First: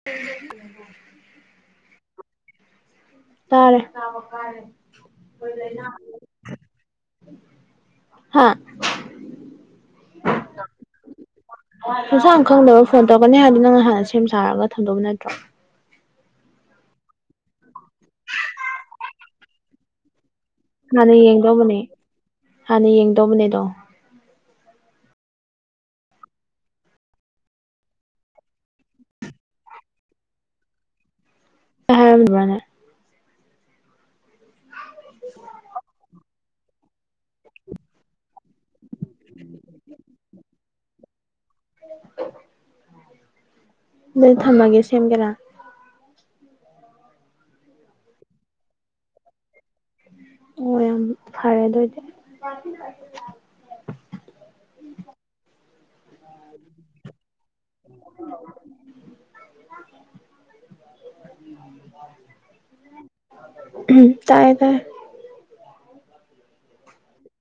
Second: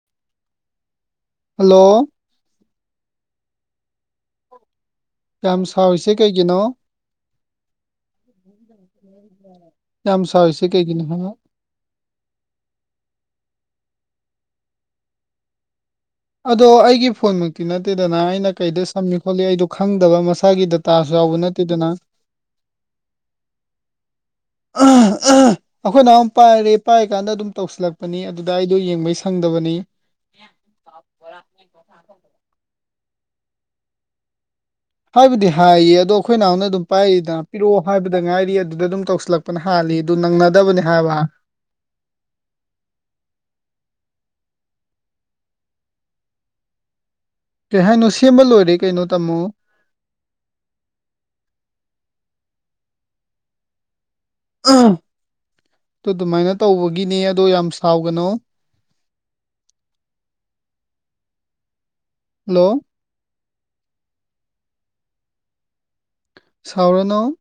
ꯍ ꯍꯜꯂꯣ ꯇꯥꯔꯦ ꯀꯕ ꯀꯥꯔꯦ ꯌꯥꯝ ꯁꯥꯎꯔꯤꯁꯦ ꯀꯩꯒꯤꯅꯣ ꯍꯥ ꯌꯥꯝ ꯁꯥꯎꯔꯤꯁꯦ ꯀꯔꯤꯒꯤꯅꯣ ꯍꯥꯢꯕꯥ ꯅꯁꯥ ꯈꯪꯗꯕꯔꯣ ꯐꯣꯟ ꯇꯧꯔꯛꯀꯅꯤ ꯍꯥꯏꯗꯤ ꯅꯪꯅ ꯍꯥꯟꯅ ꯁꯦꯝ ꯁꯥꯔꯒ ꯊꯝꯗꯧꯕ ꯅꯠꯇ꯭ꯔꯣ ꯑꯗꯣ ꯑꯩꯒꯤ ꯐꯣꯟꯃꯛꯇꯤ ꯅꯠꯇꯦꯗꯅ ꯑꯩꯅ ꯀꯩꯗ ꯁꯝꯃꯤ ꯈꯣꯠꯂꯤ ꯑꯩꯗꯣ ꯈꯪꯗꯕ ꯃꯁꯛ ꯏꯁꯥꯒꯤ ꯗꯇꯥꯁꯨ ꯍꯥꯟꯅ ꯌꯥꯎꯕ ꯌꯦꯡꯗꯧꯕꯅꯦ ꯅꯠꯇꯦꯗꯅ ꯍꯥꯟꯅ ꯌꯦꯡꯗꯧꯕꯅꯦꯗꯣ [unintelligible] ꯑꯩꯈꯣꯏꯅꯍꯨꯝ ꯄꯥꯏꯔꯦ ꯄꯥꯏ ꯀꯥꯟꯗ ꯑꯗꯨꯝ ꯇꯧꯁꯤꯜꯂꯛꯄꯅꯤ ꯑꯗꯨꯗ ꯑꯩꯗꯣ ꯌꯦꯡꯕꯩ ꯁꯪꯗꯕꯅꯤ ꯍꯗꯨ ꯃꯥꯅꯦ ꯍꯥꯏꯕꯗꯤ ꯍꯥꯏꯌꯦ ꯑꯗꯣ ꯑꯩꯈꯣꯏ ꯅꯍꯥꯟꯅ ꯑꯗꯨꯝ ꯄꯥꯏꯔꯤꯗꯅ ꯄꯤꯔꯛꯑꯣ ꯍꯥꯏꯕꯗ ꯉꯥꯏꯔꯤ ꯑꯗꯨꯗ ꯑꯗꯨꯝ ꯇꯧꯁꯤꯜꯂꯛꯄꯅ ꯍꯥꯜꯂꯤ ꯑꯗꯨ ꯅꯪꯅꯗꯕꯅꯤ ꯍꯥꯏꯕ [unintelligible] ꯅꯣꯏ ꯊꯝꯃꯒꯦ ꯁꯦꯝꯒꯦꯔꯥ ꯀꯩ ꯍꯥꯏꯅꯣ ꯁꯦꯝꯕ ꯂꯣꯏꯔꯦ ꯀꯩꯅꯣ ꯇꯥꯃꯣ ꯑꯣ ꯌꯥꯝ ꯐꯔꯦ ꯑꯗꯨꯑꯣ ꯑꯣꯏꯗꯤ ꯑꯗꯨ ꯑꯗꯨꯃꯥꯏꯅ ꯇꯧꯕꯒꯤꯅꯦ ꯑꯗꯣ ꯌꯥꯝ ꯁꯥꯎꯒꯅꯨ [unintelligible] ꯍꯜꯂꯣ ꯎꯝ ꯇꯥꯏꯌꯦ ꯇꯥꯏꯌꯦ ꯁꯥꯎꯔꯅꯣ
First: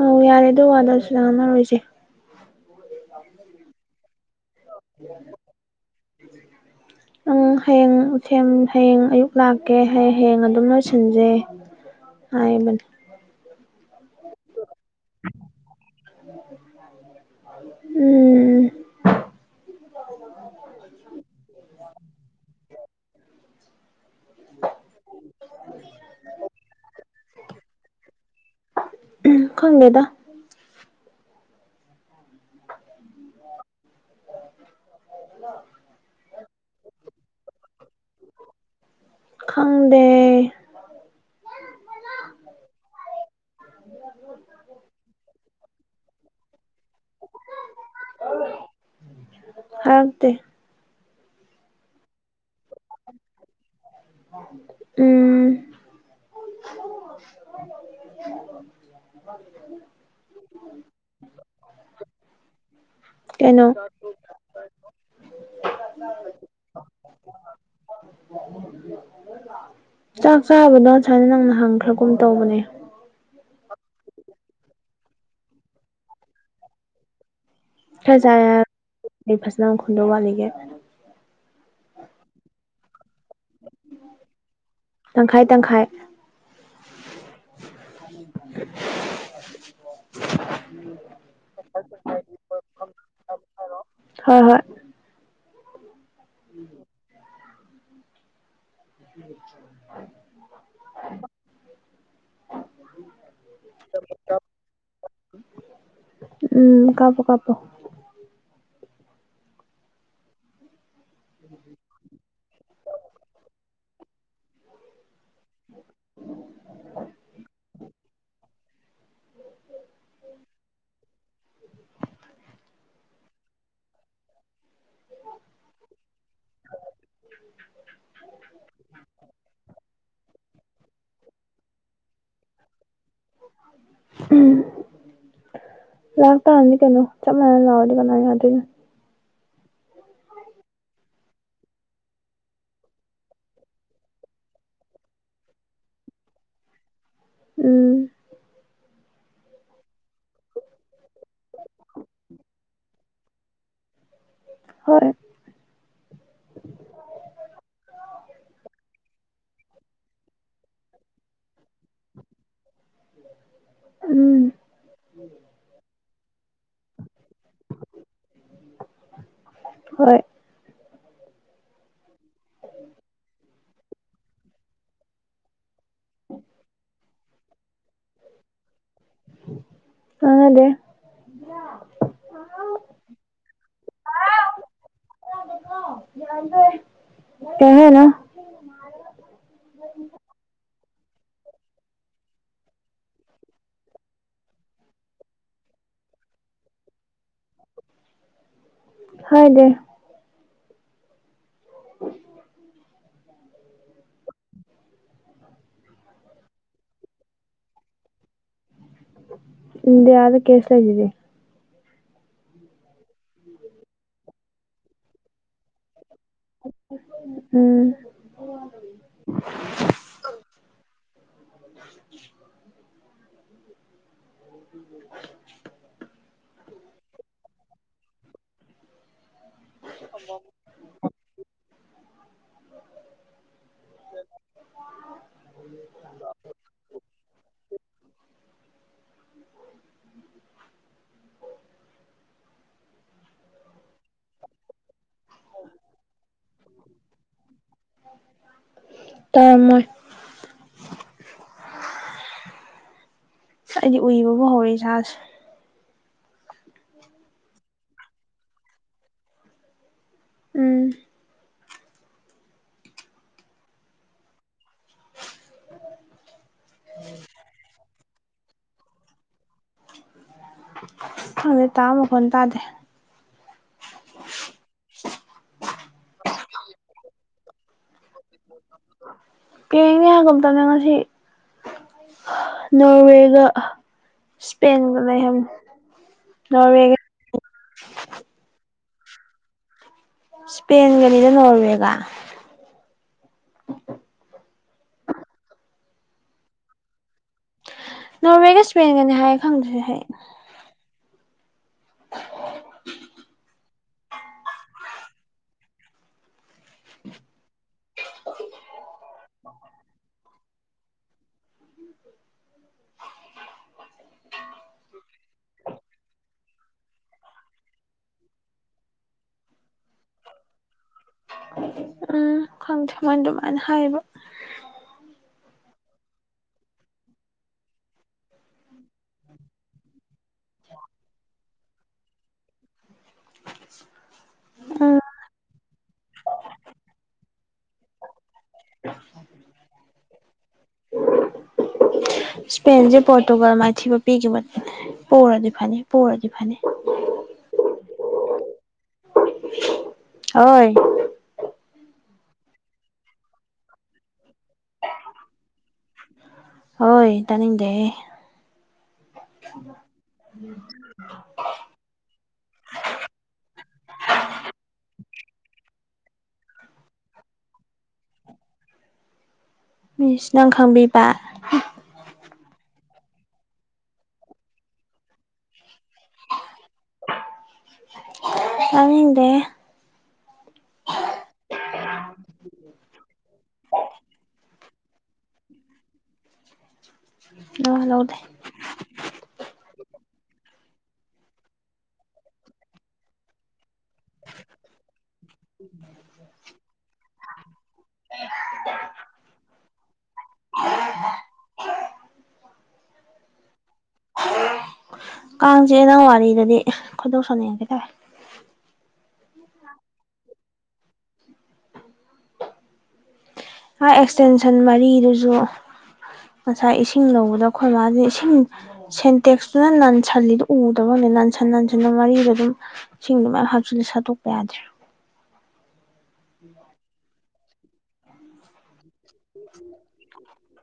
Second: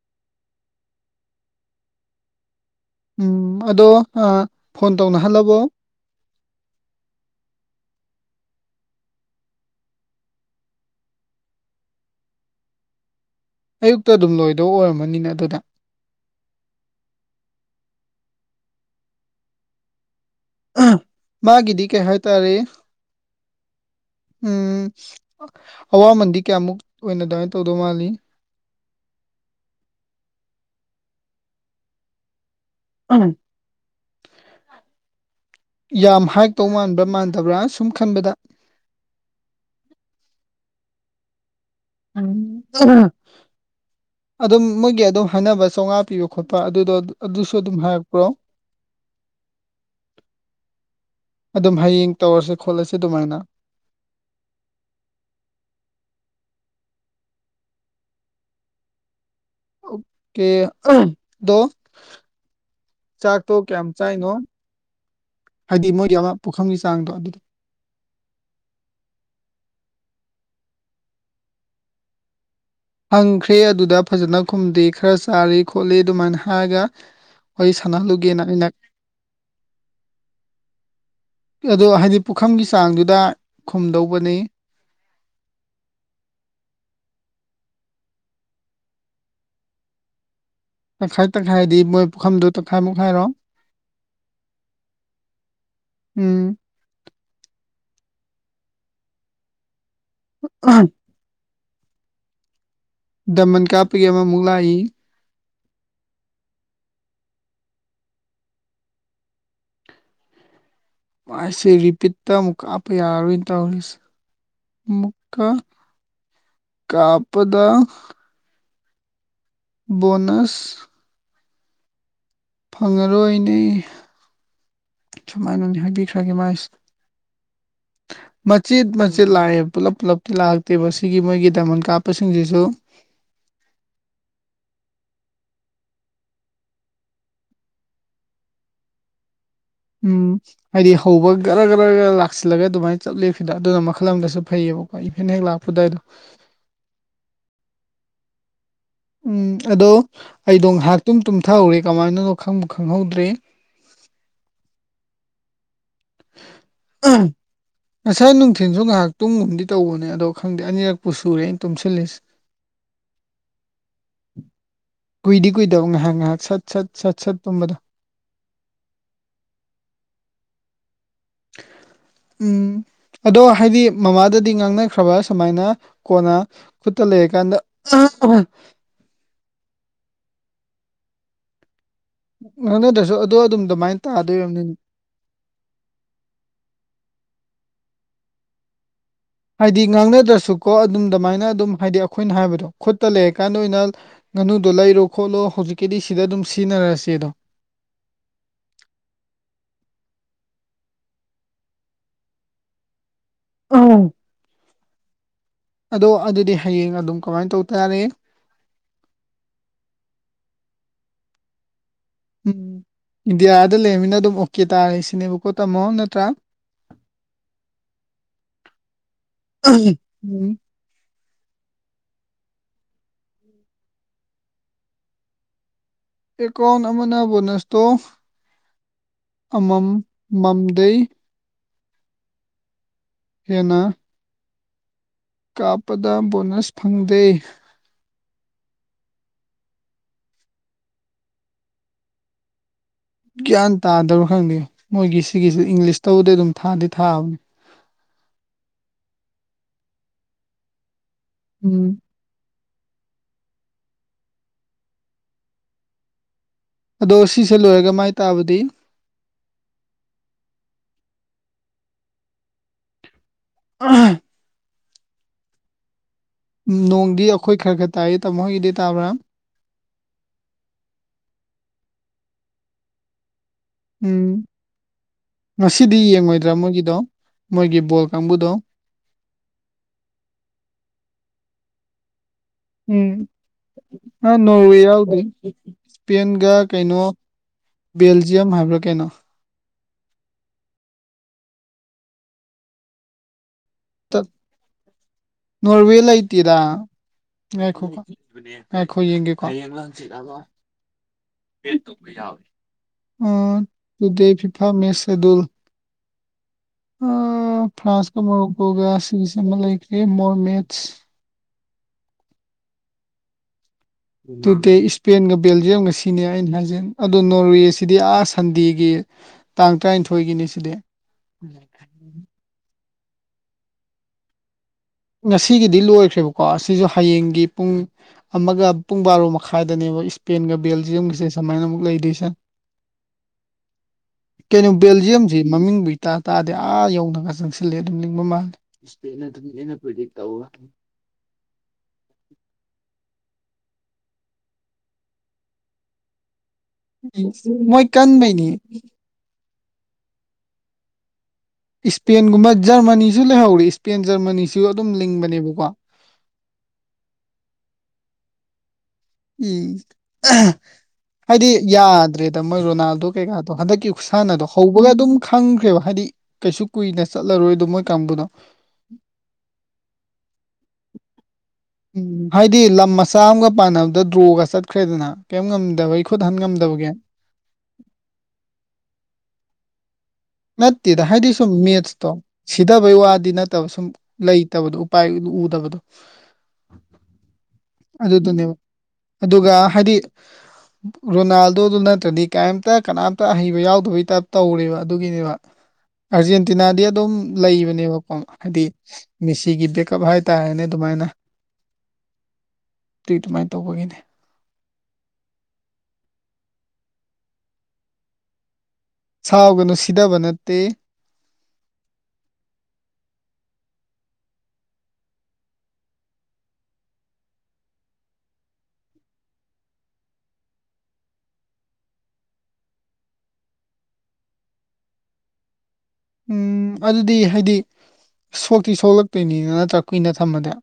ꯑ ꯌꯥꯔꯦ ꯑꯗꯨ ꯋꯥꯂꯁꯨ ꯂꯥꯛꯃꯔꯣꯏꯁꯦ ꯎꯝ ꯑꯗꯣ ꯐꯣꯟ ꯇꯧꯅꯍꯜꯂꯕꯣ [inaudible] ꯅꯪ ꯍꯌꯦꯡꯦꯝ ꯍꯌꯦꯡ ꯑꯌꯨꯛ ꯂꯥꯛꯀꯦꯡ ꯍꯌꯦꯡ ꯑꯗꯨꯝꯅ ꯁꯤꯟꯖꯩ ꯑꯃꯅꯦꯅꯤ ꯑꯌꯨꯛꯇ ꯑꯗꯨꯝ ꯂꯣꯏꯗꯧ ꯑꯣꯏꯔꯝꯃꯅꯤꯅ ꯑꯗꯨꯗ ꯎꯝ ꯃꯥꯒꯤꯗꯤ ꯀꯩ ꯍꯥꯏꯇꯥꯔꯦ ꯎꯝ ꯑꯋꯥꯃꯟꯗꯤ ꯀꯌꯥꯃꯨꯛ ꯑꯣꯏꯅ ꯑꯗꯨꯃꯥꯏꯅ ꯇꯧꯗꯧ ꯃꯥꯜꯂꯤ ꯎ ꯈꯪꯦꯗ [inaudible] ꯑ [unintelligible] ꯌꯥꯝ ꯍꯥꯏ ꯇꯧ ꯃꯥꯟꯕ꯭ꯔꯥ ꯃꯥꯟꯗꯕ꯭ꯔꯥ ꯁꯨꯝ ꯈꯟꯕꯗ ꯈꯪꯗꯦ ꯎꯝ ꯑꯗꯨꯝ ꯃꯣꯏꯒꯤ ꯑꯗꯨꯝ ꯍꯥꯏꯅꯕ ꯆꯥꯝꯃꯉꯥ ꯄꯤꯕ ꯈꯣꯠꯄ ꯑꯗꯨꯗꯣ ꯑꯗꯨꯁꯨ ꯑꯗꯨꯝ ꯍꯥꯏꯔꯛꯄ꯭ꯔꯣ ꯍꯥꯏꯔꯛꯇꯦ ꯑꯗꯨꯝ ꯍꯌꯦꯡ ꯇꯧꯔꯁꯤ ꯈꯣꯠꯂꯁ ꯑꯗꯨꯃꯥꯏꯅ ꯎꯝ ꯑꯣꯀꯦ ꯗꯣ ꯆꯥꯛ ꯇ ꯀꯩꯅꯣ ꯀ ꯀꯥꯏꯅꯣ ꯍꯥꯏꯗꯤ ꯃꯣꯏꯗꯤ ꯑꯃ ꯄꯨꯈꯝꯒꯤ ꯆꯥꯡꯗꯣ ꯑꯗꯨꯗꯣ ꯆꯥꯛ ꯆꯥꯕꯗꯣ ꯁꯨꯃꯥꯏꯅ ꯅꯪꯅ ꯍꯪꯈ꯭ꯔꯒꯨꯝ ꯇꯧꯕꯅꯦ ꯐꯪꯈ꯭ꯔꯦ ꯑꯗꯨꯗ ꯐꯖꯅ ꯈꯨꯝꯗꯦ ꯈꯔ ꯆꯥꯔꯤ ꯈꯣꯠꯂꯤ ꯑꯗꯨꯃꯥꯏꯅ ꯍꯥꯏꯔꯒ ꯋꯥꯔꯤ ꯈꯖꯥ ꯁꯥꯟꯅꯍꯜꯂꯨꯒꯦꯅ ꯑꯩꯅ ꯑꯩ ꯐꯖꯅ ꯈꯨꯟꯗꯣꯡ ꯋꯥꯠꯂꯤꯒꯦ ꯑꯗꯣ ꯍꯥꯏꯗꯤ ꯄꯨꯈꯝꯒꯤ ꯆꯥꯡꯗꯨꯗ ꯈꯨꯝꯗꯧꯕꯅꯤ ꯇꯪꯈꯥꯏ ꯇꯪꯈꯥꯏ [inaudible] ꯇꯪꯈꯥꯏ ꯇꯪꯈꯥꯏꯗꯤ ꯃꯣꯏ ꯄꯨꯈꯝꯗꯨꯣ ꯇꯪꯈꯥꯏ ꯃꯨꯛꯈꯥꯏꯔꯣ ꯍꯣꯏ ꯍꯣꯏ ꯎꯝ [unintelligible] [unintelligible] [unintelligible] [unintelligible] ꯗꯃꯟ ꯀꯥꯞꯄꯒꯤ ꯑꯃꯃꯨꯛ ꯂꯥꯛꯏ ꯎꯝ ꯀꯥꯄꯣ ꯀꯥꯄꯣ ꯃꯁꯦ ꯔꯤꯄꯤꯠꯇ ꯑꯃꯨꯛ ꯀꯥꯞꯄ ꯌꯥꯔꯔꯣꯏꯅ ꯇꯧꯔꯤꯁꯦ ꯑꯃꯛ ꯀ ꯀꯥꯄꯗ ꯁ ꯐꯪꯉꯔꯣꯏꯅꯦ ꯁꯨꯃꯥꯏꯅꯅꯦ ꯍꯥꯏꯕꯤꯈ꯭ꯔꯒꯦ ꯃꯥꯥꯏꯁ ꯃꯁꯠ ꯃꯁ ꯂꯥꯛꯑꯦ ꯄꯨꯂꯞ ꯄꯨꯂꯞꯇꯤ ꯂꯥꯛꯑ ꯇꯦꯕ ꯁꯤꯒꯤ ꯃꯣꯏꯒꯤ ꯗꯃꯜ ꯀꯥꯞꯄꯁꯤꯡꯁꯤꯁꯨ ꯎꯝ ꯂꯥꯛꯇꯥꯥꯔꯅꯤ ꯀꯩꯅꯣ ꯆꯞ ꯃꯥꯟꯅꯅ ꯂꯥꯛꯑꯣꯗꯤ ꯀꯅꯥꯅ ꯌꯥꯗꯣꯏꯅꯣ ꯎꯝ ꯍꯥꯏꯗꯤ ꯍꯧꯕ ꯒꯔ ꯒꯔꯒ ꯂꯥꯛꯁꯤꯜꯂꯒ ꯑꯗꯨꯃꯥꯏꯅ ꯆꯠꯂꯤ ꯁꯤꯗ ꯑꯗꯨꯅ ꯃꯈꯜ ꯑꯃꯗꯁꯨ ꯐꯩꯌꯦꯕꯀ ꯍ ꯏꯚꯦꯟ ꯍꯦꯛ ꯂꯥꯛꯄ ꯑꯗꯨꯋꯥꯏꯗꯣ ꯎꯝ ꯎꯝ ꯑꯗꯣ ꯑꯩꯗꯣ ꯉꯥꯏꯍꯥꯛꯇꯨꯝ ꯇꯨꯝꯊꯍꯧꯔꯦ ꯀꯃꯥꯏꯅꯅꯣ ꯈꯪꯕ ꯈꯪꯍꯧꯗ꯭ꯔꯦ ꯍꯣꯏ ꯑꯥ ꯉꯁꯥꯏ ꯅꯨꯡꯊꯤꯟꯜꯁꯨ ꯉꯥꯏꯍꯥꯛ ꯇꯨꯝꯒꯨꯝꯗꯤ ꯇꯧꯕꯅꯦ ꯑꯗꯣ ꯈꯪꯗꯦ ꯑꯅꯤꯔꯛꯄꯨ ꯁꯨꯔꯦ ꯑꯩꯅ ꯇꯨꯝꯁꯤꯜꯂꯤꯁꯦ [inaudible] ꯀꯨꯏꯗꯤ ꯀꯨꯏꯗꯕ ꯉꯥꯏꯍꯥꯛ ꯉꯥꯏꯍꯥꯛ ꯁꯠ ꯁꯠ ꯁꯠ ꯁꯠ ꯄꯨꯝꯕꯗ ꯍꯣꯏ ꯎꯝ ꯑꯗꯣ ꯍꯥꯏꯗꯤ ꯃꯃꯥꯗꯗꯤ ꯉꯥꯡꯅꯈ꯭ꯔꯕ꯭ꯔ ꯁꯨꯃꯥꯏꯅ ꯀꯣꯟꯅ ꯈꯨꯠꯇ ꯂꯩꯔ ꯀꯥꯟꯗ ꯑꯉꯗꯦ ꯅꯪꯅꯗ꯭ꯔꯁꯨ ꯑꯗꯨꯗ ꯑꯗꯨꯝ ꯑꯗꯨꯃꯥꯏꯅ ꯇꯥꯗꯣꯔꯤꯕꯅꯤꯅꯦ ꯀꯅ ꯍꯥꯏꯗꯤ ꯉꯥꯡꯅꯗ꯭ꯔꯁꯨꯀꯣ ꯑꯗꯨꯝ ꯑꯗꯨꯃꯥꯏꯅ ꯑꯗꯨꯝ ꯍꯥꯏꯗꯤ ꯑꯩꯈꯣꯏꯅ ꯍꯥꯏꯕꯗꯣ ꯈꯨꯠꯇ ꯂꯩꯔꯀꯥꯟꯗ ꯑꯣꯏꯅ ꯉꯥꯅꯨꯗꯣ ꯂꯩꯔꯣ ꯈꯣꯠꯂꯣ ꯍꯧꯖꯤꯛꯀꯤꯗꯤ ꯁꯤꯗ ꯑꯗꯨꯝ ꯁꯤꯖꯤꯟꯅꯔꯁꯦ ꯑꯗꯣ ꯍꯥꯏꯗꯦ ꯎ ꯑ ꯑꯗꯣ ꯑꯗꯨꯗꯤ ꯍꯌꯦꯡ ꯑꯗꯨꯝ ꯀꯃꯥꯏꯅ ꯇꯧꯇꯥꯔꯦ ꯏ ꯌꯥꯎꯗꯣ ꯀꯦꯁꯂ ꯂꯩꯗꯦ ꯎꯝ ꯏꯟꯗꯤꯌꯥꯗ ꯂꯩꯔꯃꯤꯅ ꯑꯗꯨꯝ ꯑꯣꯀꯦ ꯇꯥꯔꯦ ꯁꯤꯅꯦꯕꯀꯣ ꯇꯥꯝꯃꯣ ꯅꯠꯇ꯭ꯔꯥ ꯎꯝ ꯎꯝ ꯎꯝ ꯎ ꯎ ꯑꯦꯀꯥꯎꯟ ꯑꯃꯅ ꯕꯣꯅꯁꯇꯣ ꯑꯃꯝ ꯃꯝꯗꯩ [inaudible] ꯍꯅ ꯀꯥꯞꯄꯗ ꯕꯣꯅꯁ ꯐꯪꯗꯦ ꯒ꯭ꯌꯥꯟ ꯇꯥꯗꯕ꯭ꯔꯥ ꯈꯪꯗꯦ ꯃꯣꯏꯒꯤ ꯁꯤꯒꯤꯁꯤ ꯏꯪꯂꯤꯁꯇꯧꯕꯕꯨꯗꯤ ꯑꯗꯨꯝ ꯊꯥꯗꯤ ꯊꯥꯕꯅꯤ ꯇꯔꯝꯃꯣꯏ ꯎꯝ ꯑꯩꯗꯤ ꯎꯏꯕꯕꯨ ꯍꯧꯎꯔꯦ ꯏꯁꯥꯁꯦ ꯑꯗꯣ ꯁꯤꯁꯦ ꯂꯣꯏꯔꯒ ꯃꯥꯏ ꯇꯥꯕꯗꯤ ꯎꯝ ꯎꯝ ꯎ ꯅꯣꯡꯗꯤ ꯑꯩꯈꯣꯏ ꯈꯔ ꯈꯔ ꯇꯥꯏꯌꯦ ꯇꯥꯃꯣ ꯍꯪꯒꯤꯗꯤ ꯇꯥꯕ꯭ꯔꯥ ꯑꯗꯨ ꯇꯥ ꯃꯈꯣꯟꯅ ꯇꯥꯗꯦ ꯎꯝ ꯉꯁꯤꯗꯤ ꯌꯦꯡꯉꯣꯏꯗ꯭ꯔꯥ ꯃꯣꯏꯒꯤꯗꯣ ꯃꯣꯏꯒꯤ ꯕꯣꯜ ꯀꯥꯡꯕꯨꯗꯣ ꯄꯤꯉꯦ ꯍꯥꯏꯕꯅꯦ ꯉꯁꯤ ꯎꯝ ꯅꯣꯔꯋꯦꯒ ꯑ ꯅꯣꯔꯋꯦ ꯏꯁꯄꯦꯟꯒ ꯌꯥꯎꯗꯦ ꯂꯩ ꯍꯥꯏꯕꯅꯦ ꯏꯁꯄꯦꯟꯒ ꯀꯩꯅꯣ ꯕꯦꯜꯖꯤꯌꯝ ꯍꯥꯏꯕ꯭ꯔꯥ ꯀꯩꯅꯣ ꯏꯁꯄꯦꯟꯒꯅꯤꯗ ꯅꯣꯔꯋꯦꯒ ꯅꯣꯔꯋꯦ ꯂꯩꯇꯦꯔ ꯉꯥꯏꯈꯣ ꯅꯣꯔꯋꯦꯒ ꯉꯥꯏꯈꯣ ꯏꯁꯄꯦꯟꯒꯅꯤ ꯍꯥꯏ ꯌꯦꯡꯒꯦꯀꯣ ꯈꯪꯗ꯭ꯔꯦ ꯍꯥꯏ ꯎꯝ ꯐꯤꯐꯥ ꯃꯦꯁ ꯁꯦꯗꯨꯜ ꯑ ꯐ꯭ꯔꯥꯟꯁꯀ ꯃꯣꯔꯣꯀꯣꯒꯥ ꯁꯦꯃꯤꯁ ꯑꯃꯥ ꯂꯩꯈ꯭ꯔꯦ ꯃꯣꯔꯃꯦꯠ ꯇꯨꯗ ꯏꯁꯄꯦꯟꯒ ꯕꯦꯜꯖꯤꯌꯝꯒ ꯁꯤꯅꯤ ꯑꯩꯅ ꯍꯥꯏꯖ ꯑꯗꯣ ꯅꯣꯔꯋꯦꯁꯤꯗꯤ ꯑꯥ ꯁꯟꯗꯦꯒꯤ ꯇꯥꯡ ꯇꯔꯥꯅꯤꯊꯣꯏꯒꯤꯅꯦ ꯁꯤꯗꯤ ꯎꯝ ꯈꯪꯗꯦ ꯃꯣꯏ ꯑꯗꯨꯃꯥꯏꯅ ꯍꯥꯏꯌꯦꯕ ꯉꯁꯤꯒꯤꯗꯤ ꯂꯣꯏꯈ꯭ꯔꯦꯕꯀꯣ ꯑꯁꯤꯁꯨ ꯍꯌꯦꯡꯒꯤ ꯄꯨꯡ ꯑꯃꯒ ꯄꯨꯡ ꯕꯥꯔꯣ ꯃꯈꯥꯏꯗꯅꯦꯕ ꯏꯁꯄꯦꯟꯒ ꯕꯦꯜꯖꯤꯌꯝꯒꯁꯦ ꯁꯨꯃꯥꯏꯅ ꯑꯃꯨꯛ ꯂꯩꯗꯣꯏꯁꯦ [inaudible] ꯀꯩꯅꯣ ꯎꯝ ꯕꯦꯜꯖꯤꯌꯝꯁꯤ ꯃꯃꯤꯡꯕꯨ ꯏꯇꯥ ꯇꯥꯗꯦ ꯑꯥ ꯌꯧꯅꯒ ꯆꯪꯁꯤꯜꯂꯦ ꯑꯗꯨꯝ ꯂꯤꯡꯕ ꯃꯥꯜꯂꯦ [unintelligible] ꯇꯧ [inaudible] [unintelligible] ꯏꯁꯄꯦꯟꯁꯦ ꯄꯣꯔꯇꯨꯒꯥꯜ ꯃꯥꯏꯊꯤꯕ ꯄꯤꯈꯤꯕꯅꯦ ꯄꯣꯔꯗꯤ ꯐꯅꯤ ꯄꯣꯔꯗꯤ ꯐꯅꯤ ꯃꯣꯏ ꯀꯥꯟꯕꯥꯩꯅꯤ ꯍꯣꯏ ꯏꯁꯄꯦꯟꯒꯨꯝꯕ ꯖꯔꯃꯅꯤꯁꯨ ꯂꯩꯍꯧꯔꯦ ꯏꯁꯄꯦꯟ ꯖꯔꯃꯅꯤꯁꯨ ꯑꯗꯨꯝ ꯂꯤꯡꯕꯅꯦꯕꯀꯣ ꯍꯣꯏ ꯇꯥꯅꯤꯡꯗꯦꯍꯦ [unintelligible] ꯍꯥꯏꯗꯤ ꯌꯥꯗ꯭ꯔꯦꯗ ꯃꯣꯏ ꯔꯣꯅꯥꯟꯗꯣ ꯀꯩꯀꯗꯣ ꯍꯟꯗꯛꯀꯤ ꯈꯨꯠꯁꯥꯟꯅꯗꯣ ꯍꯧꯕꯒ ꯑꯗꯨꯝ ꯈꯪꯈ꯭ꯔꯦꯕ ꯍꯥꯏꯗꯤ ꯀꯩꯁꯨ ꯀꯨꯏꯅ ꯆꯠꯂꯔꯣꯏꯗꯣ ꯃꯣꯏ ꯀꯥꯡꯕꯨꯅ ꯃꯤꯁ ꯅꯪ ꯈꯪꯕꯤꯕ ꯎꯝ ꯍꯥꯏꯗꯤ ꯂꯝ ꯃꯆꯥ ꯑꯃꯒ ꯄꯥꯟꯅꯕꯗ ꯗ꯭ꯔꯣꯒ ꯆꯠꯈ꯭ꯔꯦꯗꯅ ꯀꯔꯤꯝ ꯉꯝꯗꯕꯩ ꯈꯨꯠ ꯍꯟ ꯉꯝꯗꯕꯒꯤ ꯇꯅꯤꯡꯗꯦꯍꯦ ꯃꯦꯠ ꯇꯦꯗ ꯍꯥꯏꯗꯤ ꯁꯨꯝ ꯃꯦꯠꯁ ꯇꯣ ꯁꯤꯗꯕꯩ ꯋꯥꯗꯤ ꯅꯠꯇꯕ ꯁꯨꯝ ꯂꯩꯇꯕꯗꯣ ꯎꯄꯥꯏ ꯎꯗꯕꯗꯣ [unintelligible] ꯑꯗꯨ ꯗꯨꯅꯦꯕ ꯑꯗꯨꯒ ꯍꯥꯏꯗꯤ ꯔꯣꯅꯥꯜꯗꯣꯗꯨ ꯅꯠꯇ꯭ꯔꯗꯤ ꯀꯔꯤꯝꯇ ꯀꯅꯥꯝꯇ ꯑꯍꯩꯕ ꯌꯥꯎ ꯑꯗꯨꯒꯤ ꯇꯥꯏꯞ ꯇꯧꯔꯦꯕ ꯑꯗꯨꯒꯤꯅꯦꯕ ꯑꯥꯔꯖꯦꯟꯇꯤꯅꯥꯗꯤ ꯑꯗꯨꯝ ꯂꯩꯕꯅꯦꯕꯀꯣ ꯍꯥꯏꯗꯤ ꯃꯦꯁꯤꯒꯤ ꯕꯦꯀꯣ ꯍꯥꯏ ꯇꯥꯔꯦꯅꯦ ꯑꯗꯨꯃꯥꯏꯅ ꯑꯗꯨꯏ ꯑꯗꯨꯃꯥꯏꯅ ꯇꯧꯕꯒꯤꯅꯦ ꯀꯥꯡ ꯆꯤꯛꯑꯦ ꯅꯪ ꯋꯥꯔꯤꯗꯨꯗꯤ ꯈꯣꯏꯗꯣꯛ ꯁꯅꯤꯡꯒꯦ ꯇꯧꯔꯦ ꯁꯥꯎꯒꯅꯨ ꯁꯤꯗꯕ ꯅꯠꯇꯦ ꯃꯥ ꯑꯦꯛꯁꯇꯦꯟꯁꯟ ꯃꯔꯤꯗꯨꯁꯨ ꯉꯁꯥꯏ ꯏꯁꯤꯡ ꯂꯧꯕꯗꯣ ꯑꯩꯈꯣꯏ ꯃꯥꯁꯤꯅ ꯏꯁꯤꯡ ꯁꯦꯟꯇꯦꯛꯁꯇꯨꯅ ꯂꯟꯁꯜꯂꯤꯗꯨ ꯎꯗꯕꯔ ꯈꯪꯗꯦ ꯂꯟꯁꯟ ꯅꯥꯟꯁꯤꯟꯅ ꯃꯔꯤꯗ ꯑꯗꯨꯝ ꯁꯤꯡꯗꯨ ꯃꯌꯥꯝ ꯍꯥꯞꯆꯤꯜ ꯁꯥꯠꯇꯣꯛꯄ ꯌꯥꯗ꯭ꯔꯦ ꯎꯝ ꯑꯗꯨꯗꯤ ꯍꯥꯏꯗꯤ ꯁꯣꯛꯇꯤ ꯁꯣꯛꯂꯛꯇꯣꯏꯅꯤꯅ ꯅꯠꯇ꯭ꯔ ꯀꯨꯏꯅ ꯊꯝꯃꯗꯤ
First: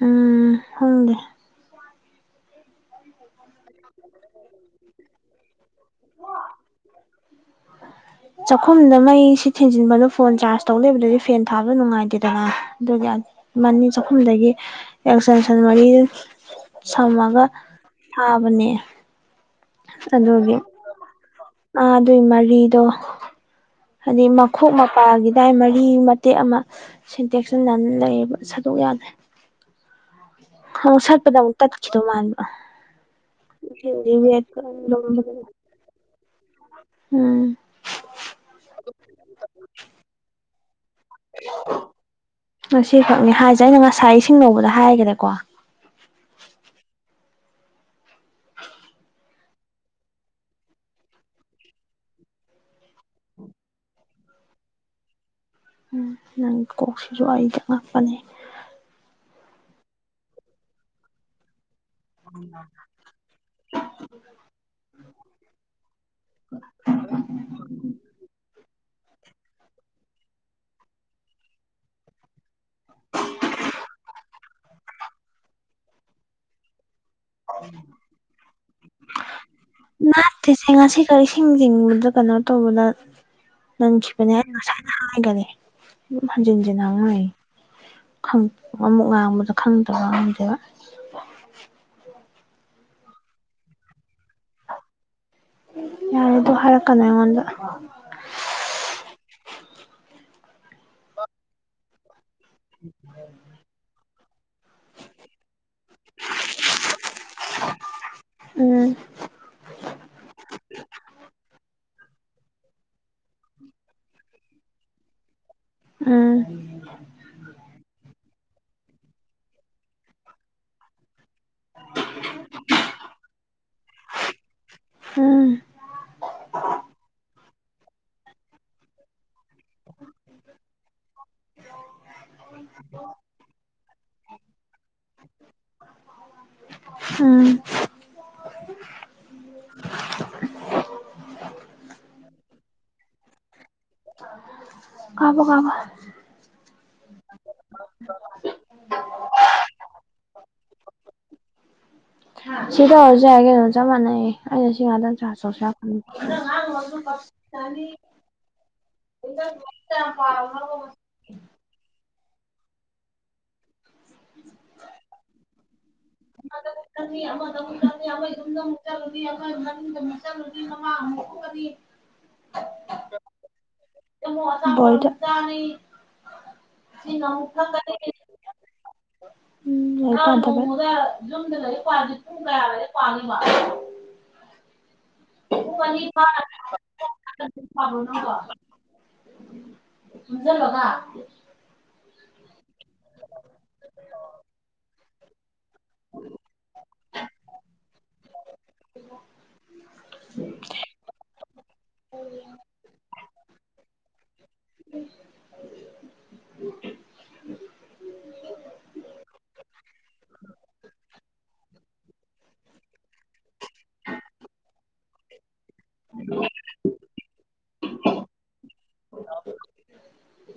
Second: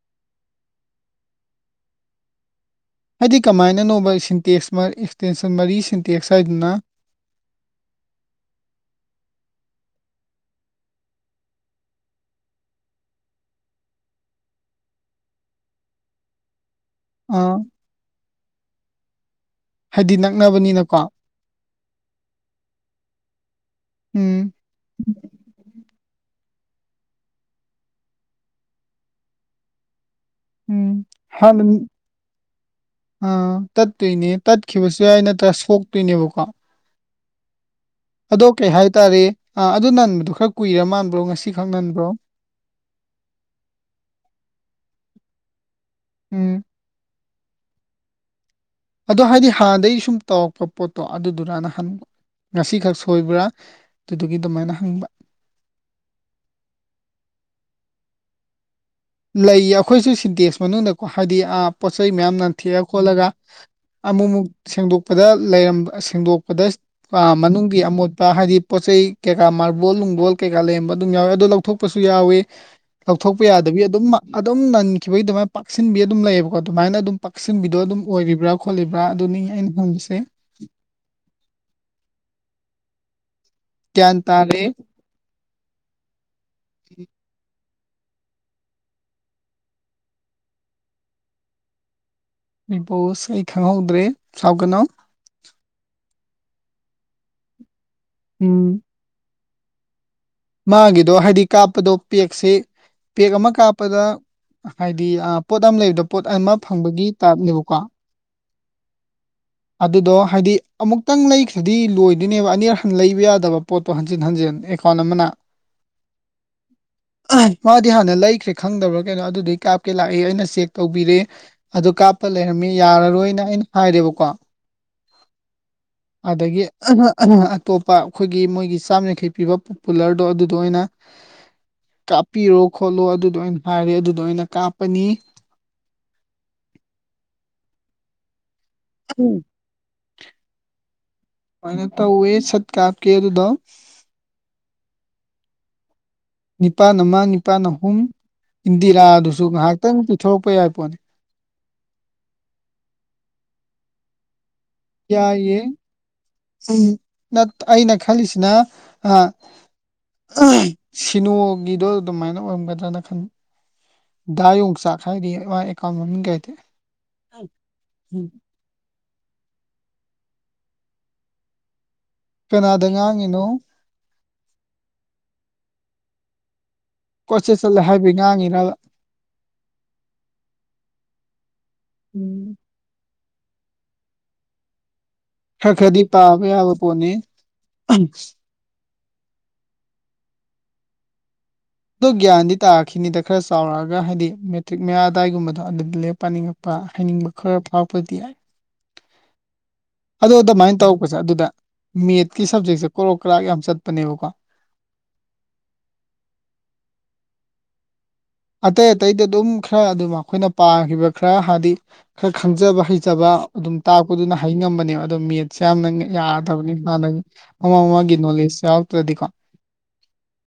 ꯎꯝ ꯈꯪꯗꯦ ꯍꯥꯏꯗꯤ ꯀꯃꯥꯏꯅꯅꯣꯕ ꯁꯤꯟꯇꯦꯛꯁ ꯑꯦꯛꯁꯇꯦꯟꯁꯟ ꯃꯔꯤ ꯁꯤꯟꯇꯦꯛꯁ ꯍꯥꯏꯗꯨꯅ [inaudible] ꯆꯥꯛꯈꯨꯝꯗ ꯃꯩ ꯁꯤ ꯊꯤꯟꯖꯤꯟꯕꯅꯣ ꯐꯣꯟ ꯆꯥꯔꯖ ꯇꯧ ꯂꯩꯕꯗꯨꯗꯤ ꯐꯦꯟ ꯊꯥꯕꯗꯣ ꯅꯨꯡꯉꯥꯏꯇꯦꯗꯅ ꯑꯗꯨꯒꯤ ꯃꯥꯅꯤ ꯆꯥꯛꯈꯨꯝꯗꯒꯤ ꯑꯦꯛꯁꯟꯁꯟ ꯃꯔꯤ ꯁꯝꯃꯒ ꯑ ꯊꯥꯕꯅꯦ ꯍꯥꯏꯗꯤ ꯑꯗꯨꯒꯤ ꯅꯛꯅꯕꯅꯤꯅꯀꯣ ꯑ ꯑꯗꯨꯒꯤ ꯃꯔꯤꯗꯣ ꯍꯥꯏꯗꯤ ꯎꯝ ꯃꯈꯨꯞ ꯄꯥꯈꯤꯗꯥꯏ ꯃꯔꯤ ꯃꯇꯦꯛ ꯑꯃ ꯁꯤꯟ ꯇꯦꯛꯁꯤꯟꯅꯅ ꯂꯩꯌꯦꯕ ꯁꯇꫭꯛ ꯌꯥꯗꯔꯦ ꯍ ꯎꯝ ꯁꯠꯄꯗ ꯑꯃꯨꯛ ꯇꯠꯈꯤꯗꯧ ꯃꯥꯟꯕ ꯑꯥ ꯇꯠꯇꯣꯏꯅꯦ ꯇꯠꯈꯤꯕꯁꯨ ꯌꯥꯏ ꯅꯠꯇ꯭ꯔꯥ ꯁꯣꯛꯇꯣꯏꯅꯦꯕꯀꯣ ꯎꯝ ꯑꯗꯣ ꯀꯩ ꯍꯥꯏꯇꯥꯔꯦ ꯑ ꯑꯗꯨ ꯅꯟꯕꯗꯨꯣ ꯈꯔ ꯀꯨꯏꯔ ꯃꯥꯟꯕ꯭ꯔꯣ ꯉꯁꯤꯈꯛ ꯅꯟꯕ꯭ꯔꯣ ꯉꯁꯤꯈꯛꯅꯤ ꯍꯥꯏꯁꯦ ꯑꯩꯅ ꯉꯁꯥꯏ ꯏꯁꯤꯡ ꯂꯧꯕꯗ ꯍꯥꯏꯈ꯭ꯔꯦꯀꯣ ꯎꯝ ꯑꯗꯣ ꯍꯥꯏꯗꯤ ꯍꯥꯟꯗꯒꯤ ꯁꯨꯝ ꯇꯧꯔꯛꯄ ꯄꯣꯠꯇꯣ ꯑꯗꯨꯗꯨꯔꯅ ꯍꯪꯕ ꯉꯁꯤꯈꯛ ꯁꯣꯏꯕ꯭ꯔꯥ ꯑꯗꯨꯗꯨꯒꯤ ꯑꯗꯨꯃꯥꯏꯅ ꯍꯪꯕ ꯎꯝ ꯅꯪ ꯀꯣꯛꯁꯤꯁꯨ ꯑꯩ ꯆꯉꯛꯄꯅꯦ ꯂꯩꯌꯦ ꯑꯩꯈꯣꯏꯁꯨ ꯁꯤꯟꯇꯦꯛꯁ ꯃꯅꯨꯡꯗꯀꯣ ꯍꯥꯏꯗꯤ ꯑꯥꯞ ꯄꯣꯠꯆꯩ ꯃꯌꯥꯝꯅ ꯅꯪꯊꯦꯛꯑ ꯈꯣꯠꯂꯒ ꯑꯃꯨꯛ ꯑꯃꯨꯛ ꯁꯦꯡꯗꯣꯛꯄꯗ ꯂꯩꯔꯝꯕ ꯁꯦꯡꯗꯣꯛꯄꯗ ꯃꯅꯨꯡꯒꯤ ꯑꯃꯣꯠꯄ ꯍꯥꯏꯗꯤ ꯄꯣꯠ ꯆꯩ ꯀꯩꯀꯥ ꯃꯥꯔꯕꯣꯜ ꯅꯨꯡꯕꯣꯜ ꯀꯩꯀꯥ ꯂꯩꯔꯝꯕ ꯑꯗꯨꯝ ꯌꯥꯎꯋꯦ ꯑꯗꯨ ꯂꯧꯊꯣꯛ ꯊꯣꯛꯄꯁꯨ ꯌꯥꯎꯋꯤ ꯂꯧꯊꯣꯛꯄ ꯌꯥꯗꯕꯤ ꯑꯗꯨꯝ ꯑꯗꯨꯝ ꯅꯟꯈꯤꯕꯒꯤ ꯑꯗꯨꯃꯥꯏꯅ ꯄꯥꯛꯁꯤꯟꯕꯤ ꯑꯗꯨꯝ ꯂꯩꯌꯦꯕꯀꯣ ꯑꯗꯨꯃꯥꯏꯅ ꯑꯗꯨꯝ ꯄꯥꯛꯁꯤꯟꯕꯤꯗꯣ ꯑꯗꯨꯝ ꯑꯣꯏꯔꯤꯕ꯭ꯔꯥ ꯈꯣꯠꯂꯤꯕ꯭ꯔꯥ ꯑꯗꯨꯅꯤ ꯑꯩꯅ ꯍꯪꯉꯤꯁꯦ ꯇꯤꯁꯦ ꯉꯁꯤ ꯀꯔꯤꯁꯤꯡ ꯆꯤꯡꯕꯗ ꯀꯩꯅꯣ ꯇꯧꯕꯗ ꯒ꯭ꯌꯥꯟ ꯅꯪꯈꯤꯕꯅꯦ [unintelligible] ꯇꯥꯔꯦ ꯉꯁꯥꯏꯅ ꯍꯥꯏꯈꯔꯦ ꯑꯗꯨ ꯍꯟꯖꯤꯟꯖꯤꯟ ꯍꯪꯂꯩ ꯑꯃꯨꯛ ꯉꯥꯡꯕꯗ ꯈꯪꯗꯕ ꯉꯝꯗꯦꯕ ꯕꯤꯛ ꯕꯣꯁ ꯑꯩ ꯈꯪꯍꯧꯗ꯭ꯔꯦ ꯁꯥꯎ ꯀꯅꯣ ꯌꯥꯔꯦ ꯑꯗꯨ ꯍꯥꯏꯔꯛꯀꯥꯅꯨ ꯑꯩꯉꯣꯟꯗ [unintelligible] ꯎꯝ ꯃꯥꯒꯤꯗꯣ ꯍꯥꯏꯗꯤ ꯀꯥꯞꯄꯗꯣ ꯄꯦꯛꯁꯤ ꯄꯦꯛ ꯑꯃ ꯀꯥꯞꯄꯗ ꯍꯥꯏꯗꯤ ꯄꯣꯠ ꯑꯃ ꯂꯩꯕꯗ ꯄꯣꯠ ꯑꯃ ꯐꯪꯕꯒꯤ ꯇꯥꯏꯞꯅꯦꯕꯀꯣ ꯎꯝ ꯑꯗꯨꯗꯣ ꯍꯥꯏꯗꯤ ꯑꯃꯨꯛꯇꯪ ꯂꯩꯈ꯭ꯔꯗꯤ ꯂꯣꯏꯗꯣꯏꯅꯦꯕ ꯑꯅꯤꯔ ꯍꯟ ꯂꯩꯕ ꯌꯥꯗ [unintelligible] ꯄꯣꯠꯇꯣ ꯍꯟꯖꯤꯟ ꯍꯟꯖꯤꯟ ꯑꯦꯀꯥꯎꯟ ꯑꯃꯅ ꯎꯝ ꯃꯥꯗꯤ ꯍꯥꯟꯅ ꯂꯩꯈ꯭ꯔꯦ ꯈꯪꯗꯕ꯭ꯔꯥ ꯀꯩꯅꯣ ꯑꯗꯨꯗꯩ ꯀꯥꯞꯀꯦ ꯂꯥꯛꯏ ꯑꯩꯅ ꯆꯦꯛ ꯇꯧꯕꯤꯔꯦ ꯑꯗꯨ ꯀꯥꯞꯄ ꯂꯩꯔꯝꯃꯤ ꯌꯥꯔꯔꯣꯏꯅ ꯑꯩꯅ ꯍꯥꯏꯔꯦꯕꯀꯣ ꯎꯝ ꯑꯗꯒꯤ ꯑꯇꯣꯞꯄ ꯑꯩꯈꯣꯏꯒꯤ ꯃꯣꯏꯒꯤ ꯆꯥꯝ ꯌꯥꯡꯈꯩ ꯄꯤꯕ ꯀꯨꯂ꯭ꯔꯗꯣ ꯑꯗꯨꯗꯣ ꯑꯣꯏꯅ ꯀꯥꯞꯄꯤꯔꯣ ꯈꯣꯠꯂꯣ ꯑꯗꯨꯗꯣ ꯑꯣꯏꯅ ꯍꯥꯏꯔꯦ ꯑꯗꯨꯗꯣ ꯑꯣꯏꯅ ꯀꯥꯞꯄꯅꯤ ꯎꯝ ꯍꯨꯝ ꯑꯃꯥꯏꯅꯦ ꯇꯧꯋꯦ ꯁꯠ ꯀꯥꯞꯀꯦ ꯑꯗꯨꯗꯣ ꯀꯥꯞꯄꯣ ꯀꯥꯞꯄꯣ ꯅꯤꯄꯥꯟ ꯑꯃ ꯅꯤꯄꯥꯥꯟ ꯑꯍꯨꯝ ꯏꯟꯗꯤꯔꯥꯗꯨꯁꯨ ꯉꯥꯏꯍꯥꯛꯇꯪ ꯄꯤꯊꯣꯔꯛꯄ ꯌꯥꯏ ꯄꯣꯠꯅꯤ ꯁꯤꯗ ꯇꯧ ꯔꯁꯨ ꯌꯥꯏ ꯀꯩꯅꫭ ꯆꯥꯞ ꯃꯥꯟꯅꯤꯏꯌꯦ ꯑꯩꯅ ꯁꯤ ꯉꯥꯗꯪ ꯆꯥꯁ ꯌꯥꯏꯌꯦ ꯇꯧꯁꯤꯔ ꯎꯝ ꯈꯪꯟꯕ ꯅꯠ ꯑꯩꯅ [unintelligible] ꯑꯥ [unintelligible] ꯁꯤꯅꯣꯒꯤꯗꯣ ꯑꯗꯨꯃꯥꯏꯅ ꯑꯣꯏꯔꯝꯒꯗ꯭ꯔꯅ ꯈꯟ ꯗꯥ ꯌꯣꯡꯆꯥꯛ ꯍꯥꯏꯔꯤ ꯑꯦꯀꯥꯎꯟ ꯃꯃꯤꯡ [unintelligible] ꯀꯩꯗꯤ ꯆꯥꯠꯂꯨꯅꯤ ꯑꯃ ꯃꯅꯤꯡ ꯑꯃꯨꯛ ꯃꯃꯥꯡ ꯑꯃꯨꯛ ꯊꫭꯛꯀꯅꯤ ꯀꯅꯥꯗ ꯉꯥꯡꯉꯤꯅꯣ ꯕꯣꯜꯗ ꯀꯣꯏꯆꯠ ꯆꯠꯂꯦ ꯍꯥꯏꯕꯩ ꯉꯥꯡꯉꯤꯔꯕ ꯎꯝ ꯂꯥꯏꯔꯤꯛ ꯄꯥꯗꯕꯩ ꯃꯥ ꯅꯣꯡꯃꯗ ꯌꯨꯝꯗ ꯂꯥꯏꯔꯤꯛ ꯄꯥꯔꯗꯤ ꯄꯨꯡ ꯎꯝ ꯀꯌꯥ ꯂꯥꯏꯔꯤꯛ ꯄꯥꯗꯣꯏꯕ ꯈꯔ ꯄꯨꯡ ꯈꯔꯗꯤ ꯑꯅꯤ ꯐꯥꯅ ꯄꯥꯕ ꯌꯥꯕ ꯄꯣꯠꯅꯤ ꯄꯥꯕ꯭ꯔꯣ ꯅꯪꯕꯣ ꯏꯟꯖꯜꯂꯒ ꯑꯗꯣ ꯒ꯭ꯌꯥꯟꯗꯤ ꯇꯥꯔꯛꯈꯤꯅꯤꯗ ꯈꯔ ꯆꯥꯎꯔꯛꯑꯒ ꯍꯥꯏꯗꯤ ꯃꯦꯇ꯭ꯔꯤꯛ ꯃꯌꯥ ꯑꯗꯥꯏꯒꯨꯝꯕꯗꯣ ꯑꯗꯨꯗꯤ ꯂꯥꯏꯔꯤꯛ ꯄꯥꯅꯤꯡꯉ ꯄꯥ ꯍꯩꯅꯤꯡꯕ ꯈꯔ ꯐꯥꯎꯔꯛꯄꯗꯤ ꯌꯥꯏ ꯎ [inaudible] ꯑꯗꯣ ꯑꯗꯨꯃꯥꯏ ꯇꯧꯔꯛꯕꯁꯦ ꯑꯗꯨꯗ ꯃꯦꯠꯀꯤ ꯁꯞꯖꯦꯛꯁꯦ ꯀꯔꯣꯛ ꯀꯔꯥꯛ ꯌꯥꯝ ꯆꯠꯄꯅꯦꯕꯀꯣ ꯑꯇꯩ ꯑꯇꯩꯗꯤ ꯑꯗꯨꯝ ꯈꯔ ꯑꯗꯨꯝ ꯑꯩꯈꯣꯏꯅ ꯄꯥꯈꯤꯕ ꯈꯔ ꯍꯥꯏꯗꯤ ꯈꯔ ꯈꯪꯖꯕ ꯍꯩꯖꯕ ꯑꯗꯨꯝ ꯇꯥꯛꯄꯗꯨꯅ ꯍꯩꯉꯝꯕꯅꯦꯕ ꯑꯗꯣ ꯃꯦꯠ ꯁꯦꯌꯥꯝꯅꯪ ꯌꯥꯗꯕꯅꯤ ꯍꯥꯟꯅꯒꯤ ꯃꯃꯥꯡ ꯃꯃꯥꯡꯒꯤ ꯅꯣꯂꯦꯖ ꯌꯥꯎꯔꯛꯇ꯭ꯔꯗꯤꯀꯣ